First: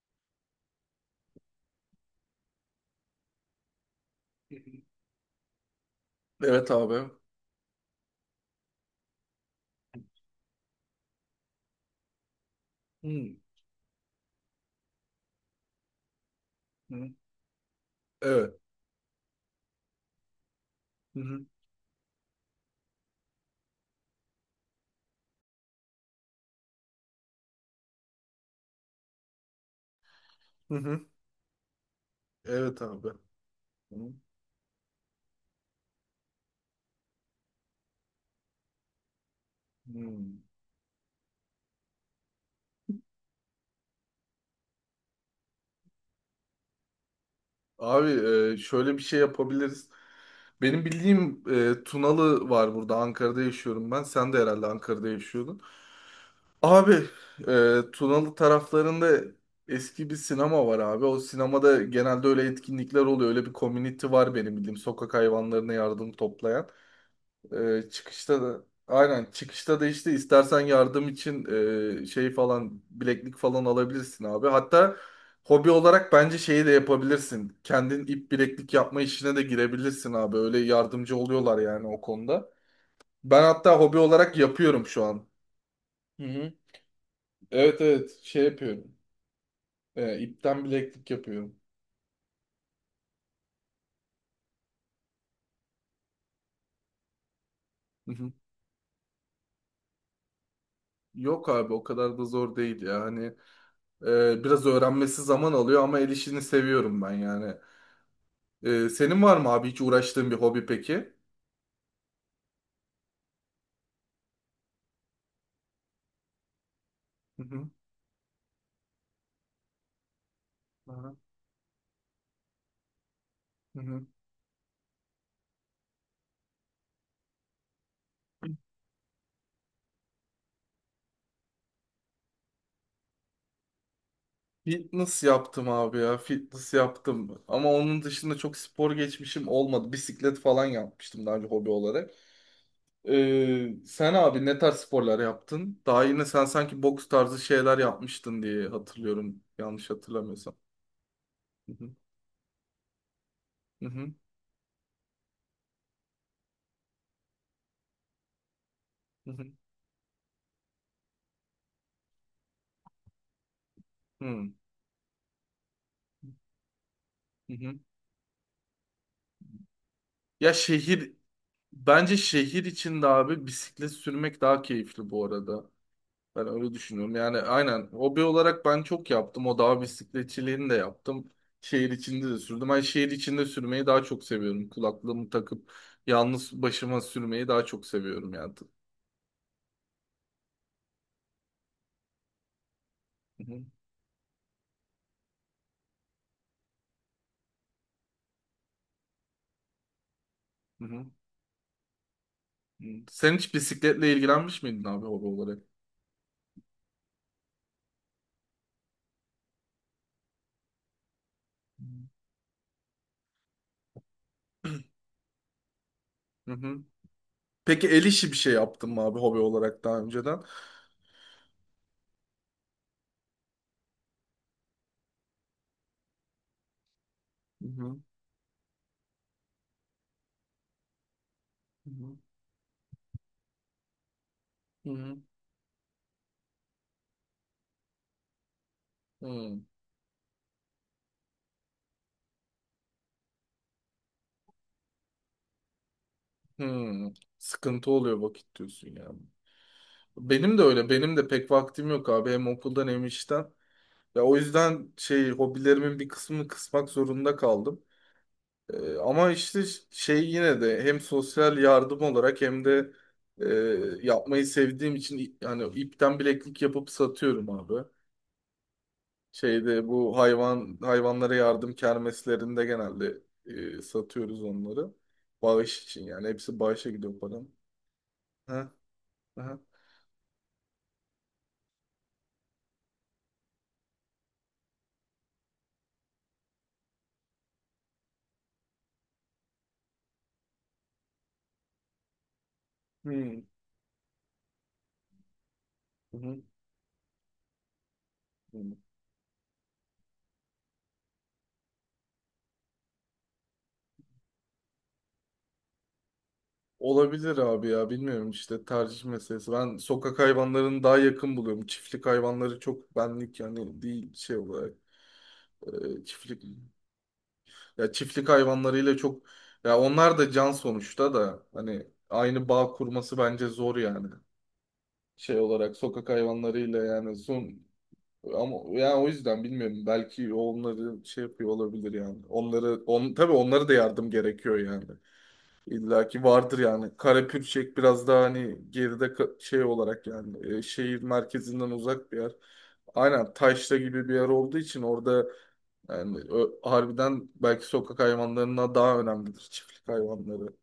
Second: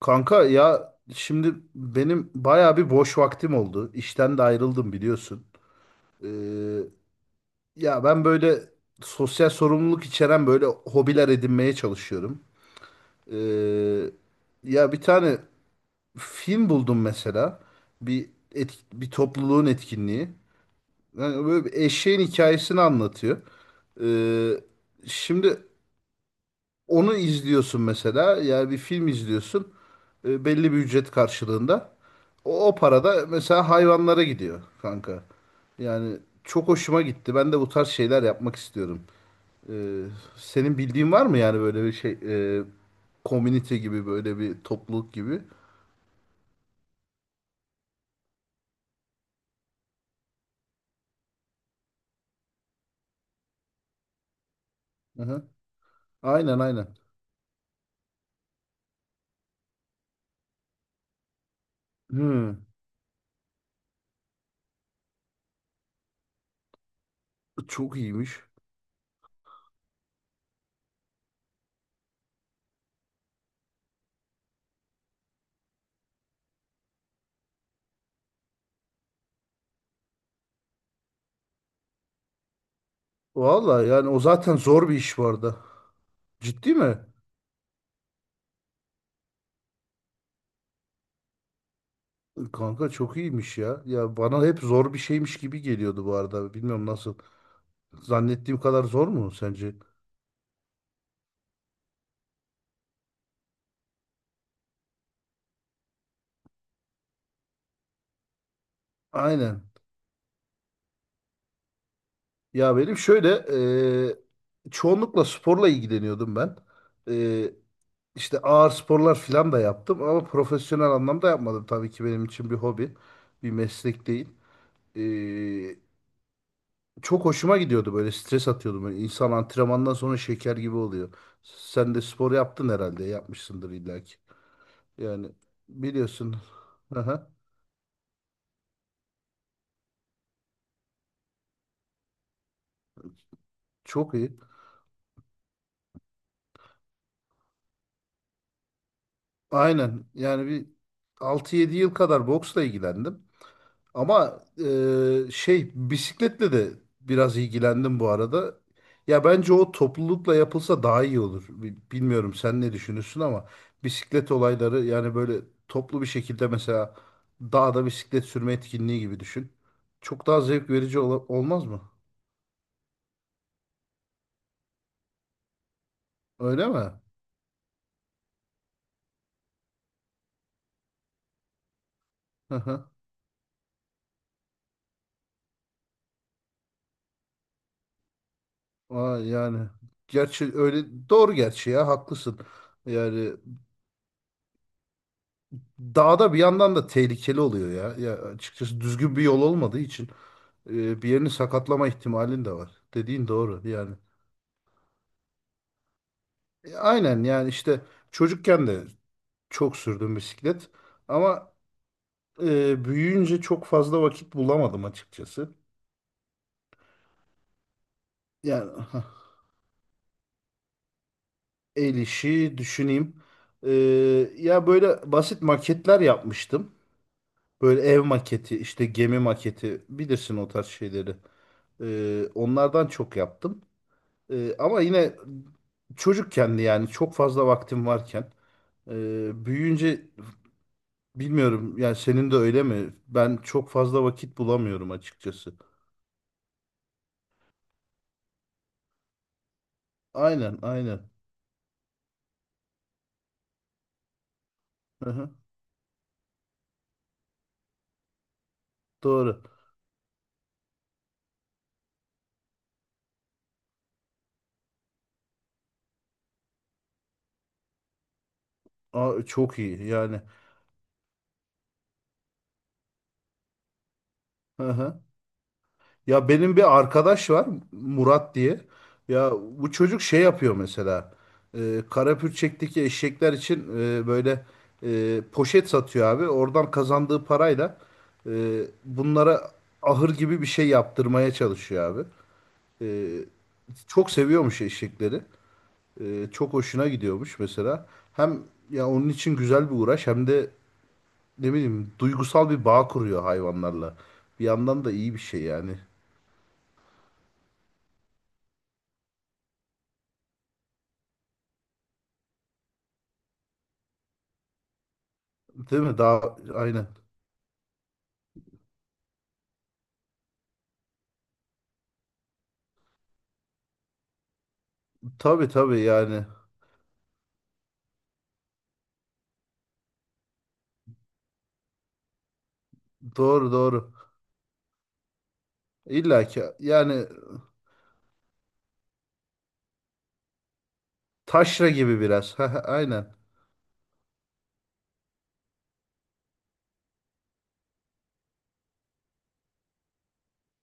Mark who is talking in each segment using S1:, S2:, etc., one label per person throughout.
S1: Kanka ya şimdi benim bayağı bir boş vaktim oldu. İşten de ayrıldım biliyorsun. Ee,
S2: Evet abi.
S1: Ya ben böyle sosyal sorumluluk içeren böyle hobiler edinmeye çalışıyorum.
S2: Hı
S1: Ee, Ya bir tane film buldum
S2: hı.
S1: mesela.
S2: Evet.
S1: Bir topluluğun etkinliği.
S2: Hı
S1: Yani
S2: hı.
S1: böyle bir eşeğin hikayesini anlatıyor. Ee, Şimdi onu izliyorsun mesela. Yani bir film izliyorsun. Belli
S2: Hı
S1: bir
S2: hı.
S1: ücret karşılığında. O
S2: Evet
S1: para
S2: abi.
S1: da mesela
S2: Hı
S1: hayvanlara gidiyor kanka. Yani çok hoşuma gitti. Ben de bu tarz şeyler yapmak istiyorum. E,
S2: hı.
S1: Senin bildiğin var mı yani böyle bir şey e, community gibi böyle bir topluluk gibi?
S2: Abi, şöyle bir şey yapabiliriz. Benim bildiğim, Tunalı var burada. Ankara'da yaşıyorum ben. Sen de herhalde Ankara'da
S1: Hı-hı.
S2: yaşıyordun.
S1: Aynen
S2: Abi,
S1: aynen.
S2: Tunalı taraflarında eski bir sinema var abi. O sinemada genelde öyle
S1: Hmm,
S2: etkinlikler oluyor. Öyle bir community var benim bildiğim. Sokak hayvanlarına yardım toplayan.
S1: çok iyiymiş.
S2: Çıkışta da aynen çıkışta da işte istersen yardım için, şey falan bileklik falan alabilirsin abi. Hatta hobi olarak bence şeyi de yapabilirsin. Kendin ip bileklik yapma işine de girebilirsin abi. Öyle yardımcı oluyorlar yani o konuda. Ben hatta
S1: Valla
S2: hobi
S1: yani o
S2: olarak
S1: zaten
S2: yapıyorum
S1: zor bir
S2: şu
S1: iş
S2: an.
S1: bu arada.
S2: Hı hı.
S1: Ciddi mi?
S2: Evet, evet, şey yapıyorum. İpten bileklik yapıyorum.
S1: Kanka çok iyiymiş ya. Ya bana hep zor bir şeymiş gibi geliyordu bu arada. Bilmiyorum nasıl.
S2: Hı hı.
S1: Zannettiğim kadar zor mu sence?
S2: Yok abi, o kadar da zor değil ya. Hani, biraz öğrenmesi zaman alıyor ama el işini seviyorum ben yani. Senin var mı
S1: Aynen.
S2: abi hiç uğraştığın bir hobi peki?
S1: Ya benim şöyle çoğunlukla sporla ilgileniyordum ben.
S2: Hı
S1: E,
S2: hı.
S1: işte ağır sporlar falan da yaptım ama profesyonel
S2: Aha.
S1: anlamda yapmadım. Tabii ki benim için bir hobi, bir
S2: Hı
S1: meslek
S2: hı.
S1: değil. E, Çok hoşuma gidiyordu böyle stres atıyordum. Böyle insan antrenmandan sonra şeker gibi oluyor. Sen de spor yaptın herhalde, yapmışsındır illaki.
S2: Fitness
S1: Yani
S2: yaptım abi ya.
S1: biliyorsun.
S2: Fitness
S1: Aha,
S2: yaptım. Ama onun dışında çok spor geçmişim olmadı. Bisiklet falan yapmıştım daha önce hobi olarak. Sen
S1: çok iyi.
S2: abi ne tarz sporlar yaptın? Daha yine sen sanki boks tarzı şeyler yapmıştın diye hatırlıyorum. Yanlış
S1: Aynen yani
S2: hatırlamıyorsam.
S1: bir altı
S2: Hı
S1: yedi
S2: hı.
S1: yıl kadar boksla ilgilendim.
S2: Hı hı.
S1: Ama şey bisikletle de biraz ilgilendim bu arada. Ya
S2: Hı hı.
S1: bence o toplulukla yapılsa daha iyi olur. Bilmiyorum sen ne düşünürsün ama bisiklet
S2: Hı
S1: olayları yani böyle toplu bir şekilde mesela
S2: hı.
S1: dağda bisiklet sürme etkinliği gibi düşün. Çok daha
S2: Ya
S1: zevk verici
S2: şehir
S1: olmaz mı?
S2: Bence şehir içinde abi bisiklet sürmek daha keyifli bu arada. Ben
S1: Öyle
S2: öyle
S1: mi?
S2: düşünüyorum. Yani aynen hobi olarak ben çok yaptım. O dağ bisikletçiliğini de yaptım. Şehir içinde de
S1: Hı
S2: sürdüm. Ben
S1: hı.
S2: şehir içinde sürmeyi daha çok seviyorum. Kulaklığımı takıp yalnız başıma sürmeyi daha çok seviyorum yani.
S1: Aa, yani gerçi öyle doğru gerçi ya haklısın. Yani
S2: Hı hı,
S1: dağda bir yandan da tehlikeli oluyor ya. Ya açıkçası düzgün bir yol olmadığı için
S2: hı hı.
S1: bir yerini sakatlama ihtimalin de var.
S2: Hı.
S1: Dediğin
S2: Sen hiç
S1: doğru yani.
S2: bisikletle ilgilenmiş miydin abi hobi olarak?
S1: Aynen yani işte çocukken de çok sürdüm bisiklet ama büyüyünce çok fazla vakit bulamadım açıkçası.
S2: Hı hı. Peki el işi bir şey
S1: Yani
S2: yaptın mı
S1: hah,
S2: abi hobi olarak daha önceden?
S1: el işi düşüneyim. E, Ya böyle basit maketler yapmıştım.
S2: Hı
S1: Böyle
S2: hı,
S1: ev maketi, işte gemi maketi bilirsin o tarz şeyleri.
S2: hı hı,
S1: Onlardan çok yaptım. Ama yine
S2: hı
S1: çocukken çocukkendi yani çok fazla vaktim varken.
S2: hı,
S1: Büyüyünce bilmiyorum yani senin de öyle mi? Ben çok fazla vakit bulamıyorum açıkçası.
S2: hı. Sıkıntı oluyor vakit diyorsun yani. Benim
S1: Aynen
S2: de öyle.
S1: aynen.
S2: Benim de pek vaktim yok abi. Hem okuldan hem işten. Ya o yüzden
S1: Hı
S2: şey
S1: hı,
S2: hobilerimin bir kısmını kısmak zorunda kaldım. Ama
S1: doğru.
S2: işte şey yine de hem sosyal yardım olarak hem de, e, yapmayı sevdiğim için yani ipten bileklik yapıp satıyorum abi.
S1: Aa, çok iyi
S2: Şeyde bu
S1: yani.
S2: hayvanlara yardım kermeslerinde genelde, satıyoruz
S1: Hı
S2: onları.
S1: hı.
S2: Bağış için yani
S1: Ya benim
S2: hepsi
S1: bir
S2: bağışa gidiyor
S1: arkadaş
S2: param.
S1: var Murat
S2: Ha,
S1: diye. Ya
S2: ha.
S1: bu çocuk şey yapıyor mesela. Karapürçek'teki eşekler için böyle poşet satıyor abi. Oradan kazandığı parayla bunlara ahır gibi bir şey yaptırmaya çalışıyor abi. E,
S2: Hmm.
S1: Çok seviyormuş eşekleri.
S2: Hı hı.
S1: Çok hoşuna gidiyormuş mesela. Hem ya onun için güzel bir uğraş hem de ne bileyim duygusal bir bağ kuruyor hayvanlarla. Bir yandan da iyi bir şey yani.
S2: Olabilir abi ya, bilmiyorum işte tercih meselesi. Ben sokak hayvanlarını daha yakın buluyorum. Çiftlik hayvanları çok benlik yani değil şey olarak,
S1: Değil mi? Daha
S2: çiftlik
S1: aynen.
S2: ya çiftlik hayvanlarıyla çok ya onlar da can sonuçta da hani aynı bağ kurması bence zor yani. Şey
S1: Tabii
S2: olarak
S1: tabii
S2: sokak
S1: yani.
S2: hayvanlarıyla yani son, ama yani o yüzden bilmiyorum belki onları şey yapıyor olabilir yani. Onları on tabii
S1: Doğru
S2: onlara da
S1: doğru.
S2: yardım gerekiyor yani. İlla ki
S1: İlla ki
S2: vardır yani.
S1: yani
S2: Karapürçek biraz daha hani geride, şey olarak yani, şehir
S1: taşra
S2: merkezinden
S1: gibi
S2: uzak bir yer.
S1: biraz. Heh, aynen.
S2: Aynen, taşra gibi bir yer olduğu için orada yani, harbiden belki sokak hayvanlarına daha önemlidir çiftlik hayvanları. Hı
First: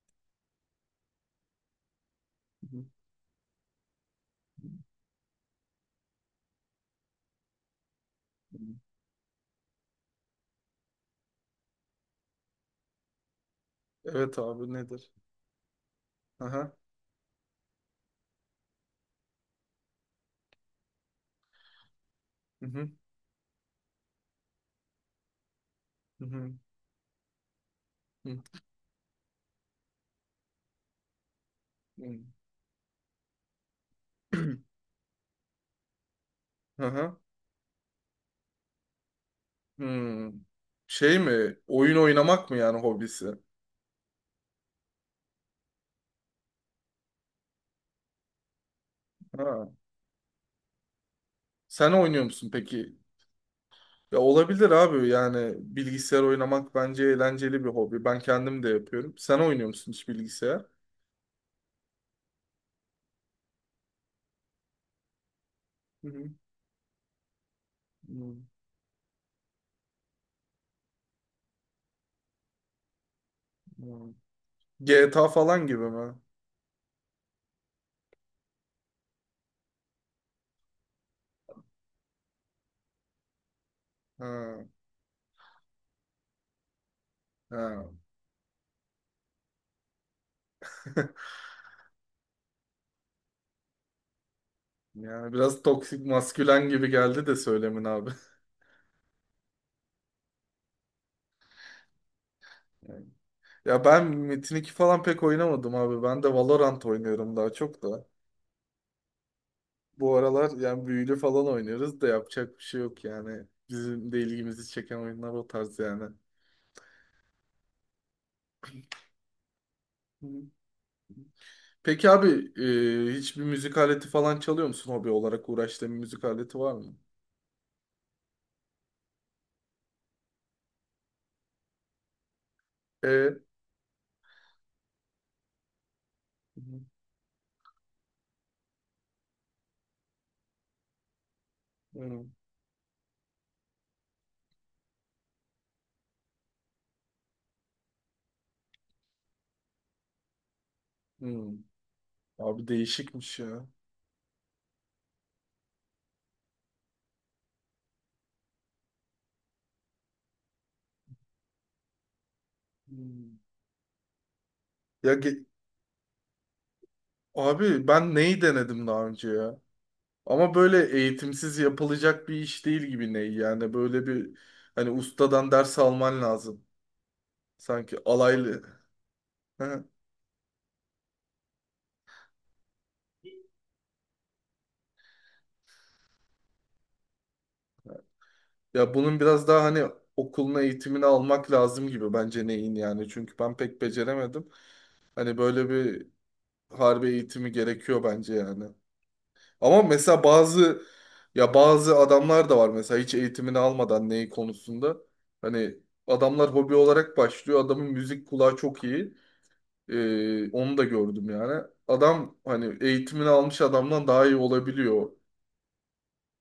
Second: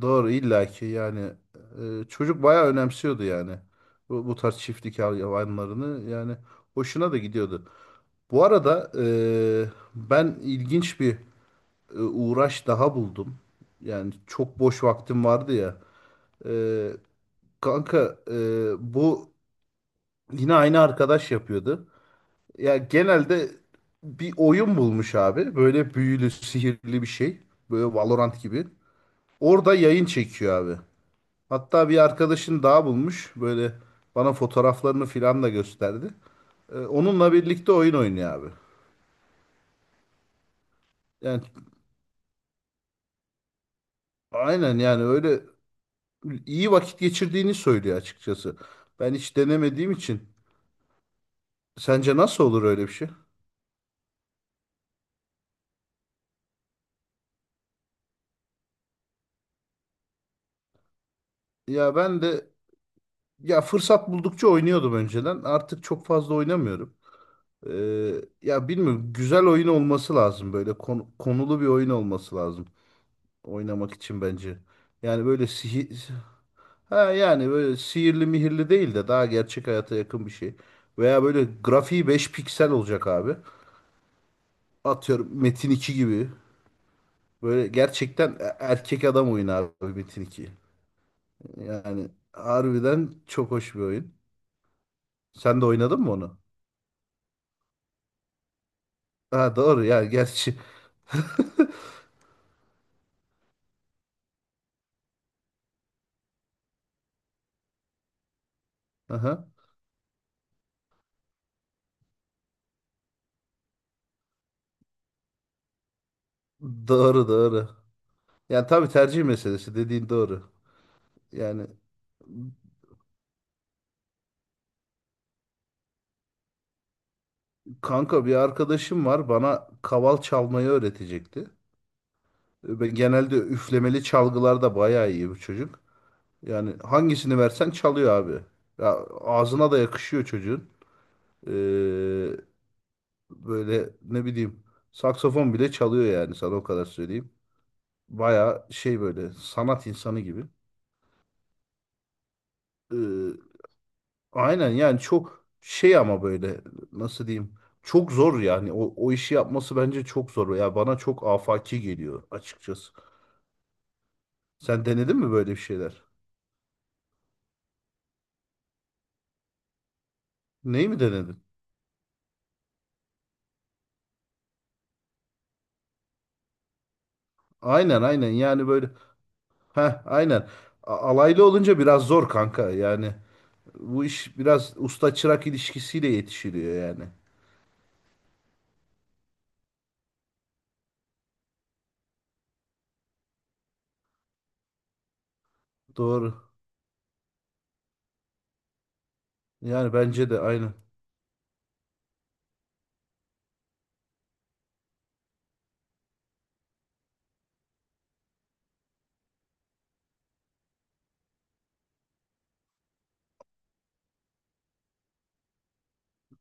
S1: Doğru illa ki yani. Çocuk bayağı önemsiyordu yani. Bu tarz çiftlik hayvanlarını yani hoşuna da gidiyordu. Bu
S2: hı.
S1: arada ben ilginç bir uğraş daha buldum. Yani
S2: Evet
S1: çok
S2: abi,
S1: boş
S2: nedir?
S1: vaktim vardı ya.
S2: Aha.
S1: Ee, Kanka bu yine aynı arkadaş yapıyordu.
S2: Hı
S1: Ya
S2: hı.
S1: genelde bir oyun bulmuş abi. Böyle
S2: Hı
S1: büyülü,
S2: hı.
S1: sihirli bir şey. Böyle
S2: Hı
S1: Valorant gibi. Orada yayın çekiyor abi. Hatta bir arkadaşın daha bulmuş. Böyle bana
S2: hı.
S1: fotoğraflarını filan da gösterdi.
S2: Aha.
S1: Onunla birlikte oyun oynuyor abi.
S2: Hmm. Şey
S1: Yani
S2: mi? Oyun oynamak mı yani hobisi?
S1: aynen yani öyle iyi vakit geçirdiğini söylüyor açıkçası. Ben hiç
S2: Ha.
S1: denemediğim için
S2: Sen
S1: sence
S2: oynuyor
S1: nasıl
S2: musun
S1: olur öyle bir
S2: peki?
S1: şey?
S2: Ya, olabilir abi yani bilgisayar oynamak bence eğlenceli bir hobi. Ben kendim de yapıyorum. Sen oynuyor musun hiç bilgisayar?
S1: Ya ben de ya fırsat buldukça oynuyordum önceden. Artık çok
S2: Hı hı.
S1: fazla oynamıyorum.
S2: Hmm,
S1: Ya bilmiyorum güzel oyun olması lazım böyle konulu bir oyun olması lazım oynamak
S2: hmm.
S1: için bence. Yani
S2: GTA
S1: böyle
S2: falan gibi
S1: sihir
S2: mi?
S1: ha yani böyle sihirli mihirli değil de daha gerçek hayata yakın bir şey. Veya böyle grafiği 5 piksel olacak abi.
S2: Ha,
S1: Atıyorum Metin iki gibi. Böyle
S2: ha.
S1: gerçekten erkek adam oyunu abi Metin 2. Yani harbiden çok hoş bir oyun.
S2: Yani
S1: Sen
S2: biraz
S1: de oynadın
S2: toksik
S1: mı onu?
S2: maskülen gibi geldi de söylemin abi.
S1: Ha doğru ya gerçi.
S2: Yani. Ya ben Metin 2 falan pek oynamadım abi. Ben de Valorant oynuyorum daha çok da.
S1: Aha.
S2: Bu aralar yani büyülü falan oynuyoruz da yapacak bir şey yok yani. Bizim de ilgimizi çeken oyunlar o tarz yani.
S1: Doğru doğru. Yani tabii tercih meselesi dediğin doğru. Yani
S2: Peki abi, hiçbir müzik aleti falan çalıyor musun hobi olarak uğraştığın bir müzik aleti var mı?
S1: kanka bir arkadaşım var bana kaval çalmayı öğretecekti. E, ben genelde
S2: E,
S1: üflemeli çalgılarda bayağı iyi bu çocuk.
S2: Hı
S1: Yani hangisini versen çalıyor abi. Ya ağzına da yakışıyor çocuğun. Ee,
S2: hı,
S1: Böyle ne bileyim saksafon bile çalıyor yani sana o kadar söyleyeyim. Baya şey böyle sanat insanı gibi.
S2: hı, hı. Abi
S1: Ee,
S2: değişikmiş ya.
S1: aynen yani çok şey ama böyle nasıl diyeyim çok zor yani o işi yapması bence çok zor. Ya bana çok afaki geliyor açıkçası.
S2: Hmm.
S1: Sen
S2: Ya
S1: denedin mi
S2: ge-
S1: böyle bir şeyler?
S2: abi ben neyi denedim daha önce ya? Ama
S1: Neyi
S2: böyle
S1: mi denedin?
S2: eğitimsiz yapılacak bir iş değil gibi ney yani, böyle bir, hani ustadan ders alman lazım. Sanki
S1: Aynen aynen
S2: alaylı.
S1: yani böyle
S2: Hı.
S1: heh aynen. Alaylı olunca biraz zor kanka yani. Bu iş biraz usta çırak ilişkisiyle yetişiliyor yani.
S2: Ya bunun biraz daha hani okuluna eğitimini almak lazım gibi bence neyin yani, çünkü ben pek beceremedim. Hani böyle bir
S1: Doğru.
S2: harbi eğitimi gerekiyor bence yani. Ama
S1: Yani
S2: mesela
S1: bence de aynı.
S2: bazı adamlar da var mesela hiç eğitimini almadan neyi konusunda. Hani adamlar hobi olarak başlıyor. Adamın müzik kulağı çok iyi. Onu da gördüm yani. Adam hani eğitimini almış adamdan daha iyi olabiliyor.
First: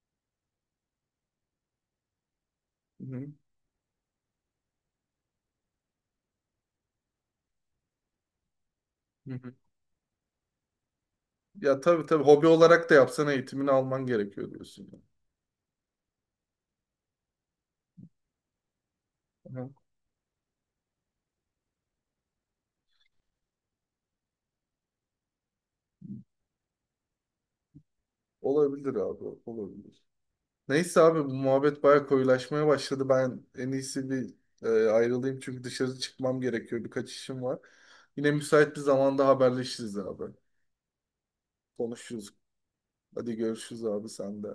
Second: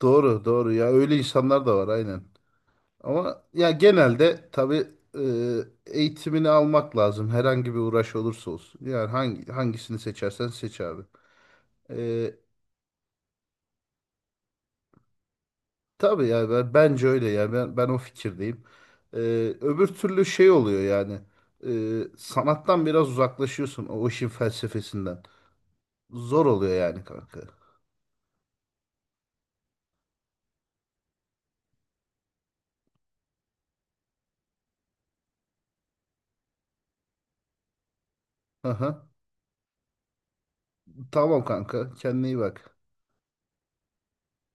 S1: Doğru, doğru. Ya öyle insanlar da var aynen.
S2: Hı hı.
S1: Ama ya genelde tabii e, eğitimini almak lazım. Herhangi bir uğraş olursa olsun. Yani
S2: Hı hı.
S1: hangisini seçersen seç abi.
S2: Ya tabii, tabii,
S1: E,
S2: hobi olarak da yapsan eğitimini alman gerekiyor diyorsun
S1: tabii ya bence öyle ya. Ben o fikirdeyim. E,
S2: yani. Hı.
S1: Öbür türlü şey oluyor yani. E, Sanattan biraz uzaklaşıyorsun o işin felsefesinden. Zor oluyor yani kanka.
S2: Olabilir abi, olabilir. Neyse abi bu muhabbet bayağı koyulaşmaya başladı. Ben en iyisi bir, ayrılayım çünkü dışarı çıkmam gerekiyor. Birkaç işim var. Yine müsait bir
S1: Aha.
S2: zamanda haberleşiriz abi.
S1: Tamam kanka.
S2: Konuşuruz.
S1: Kendine iyi bak.
S2: Hadi görüşürüz abi, sen de.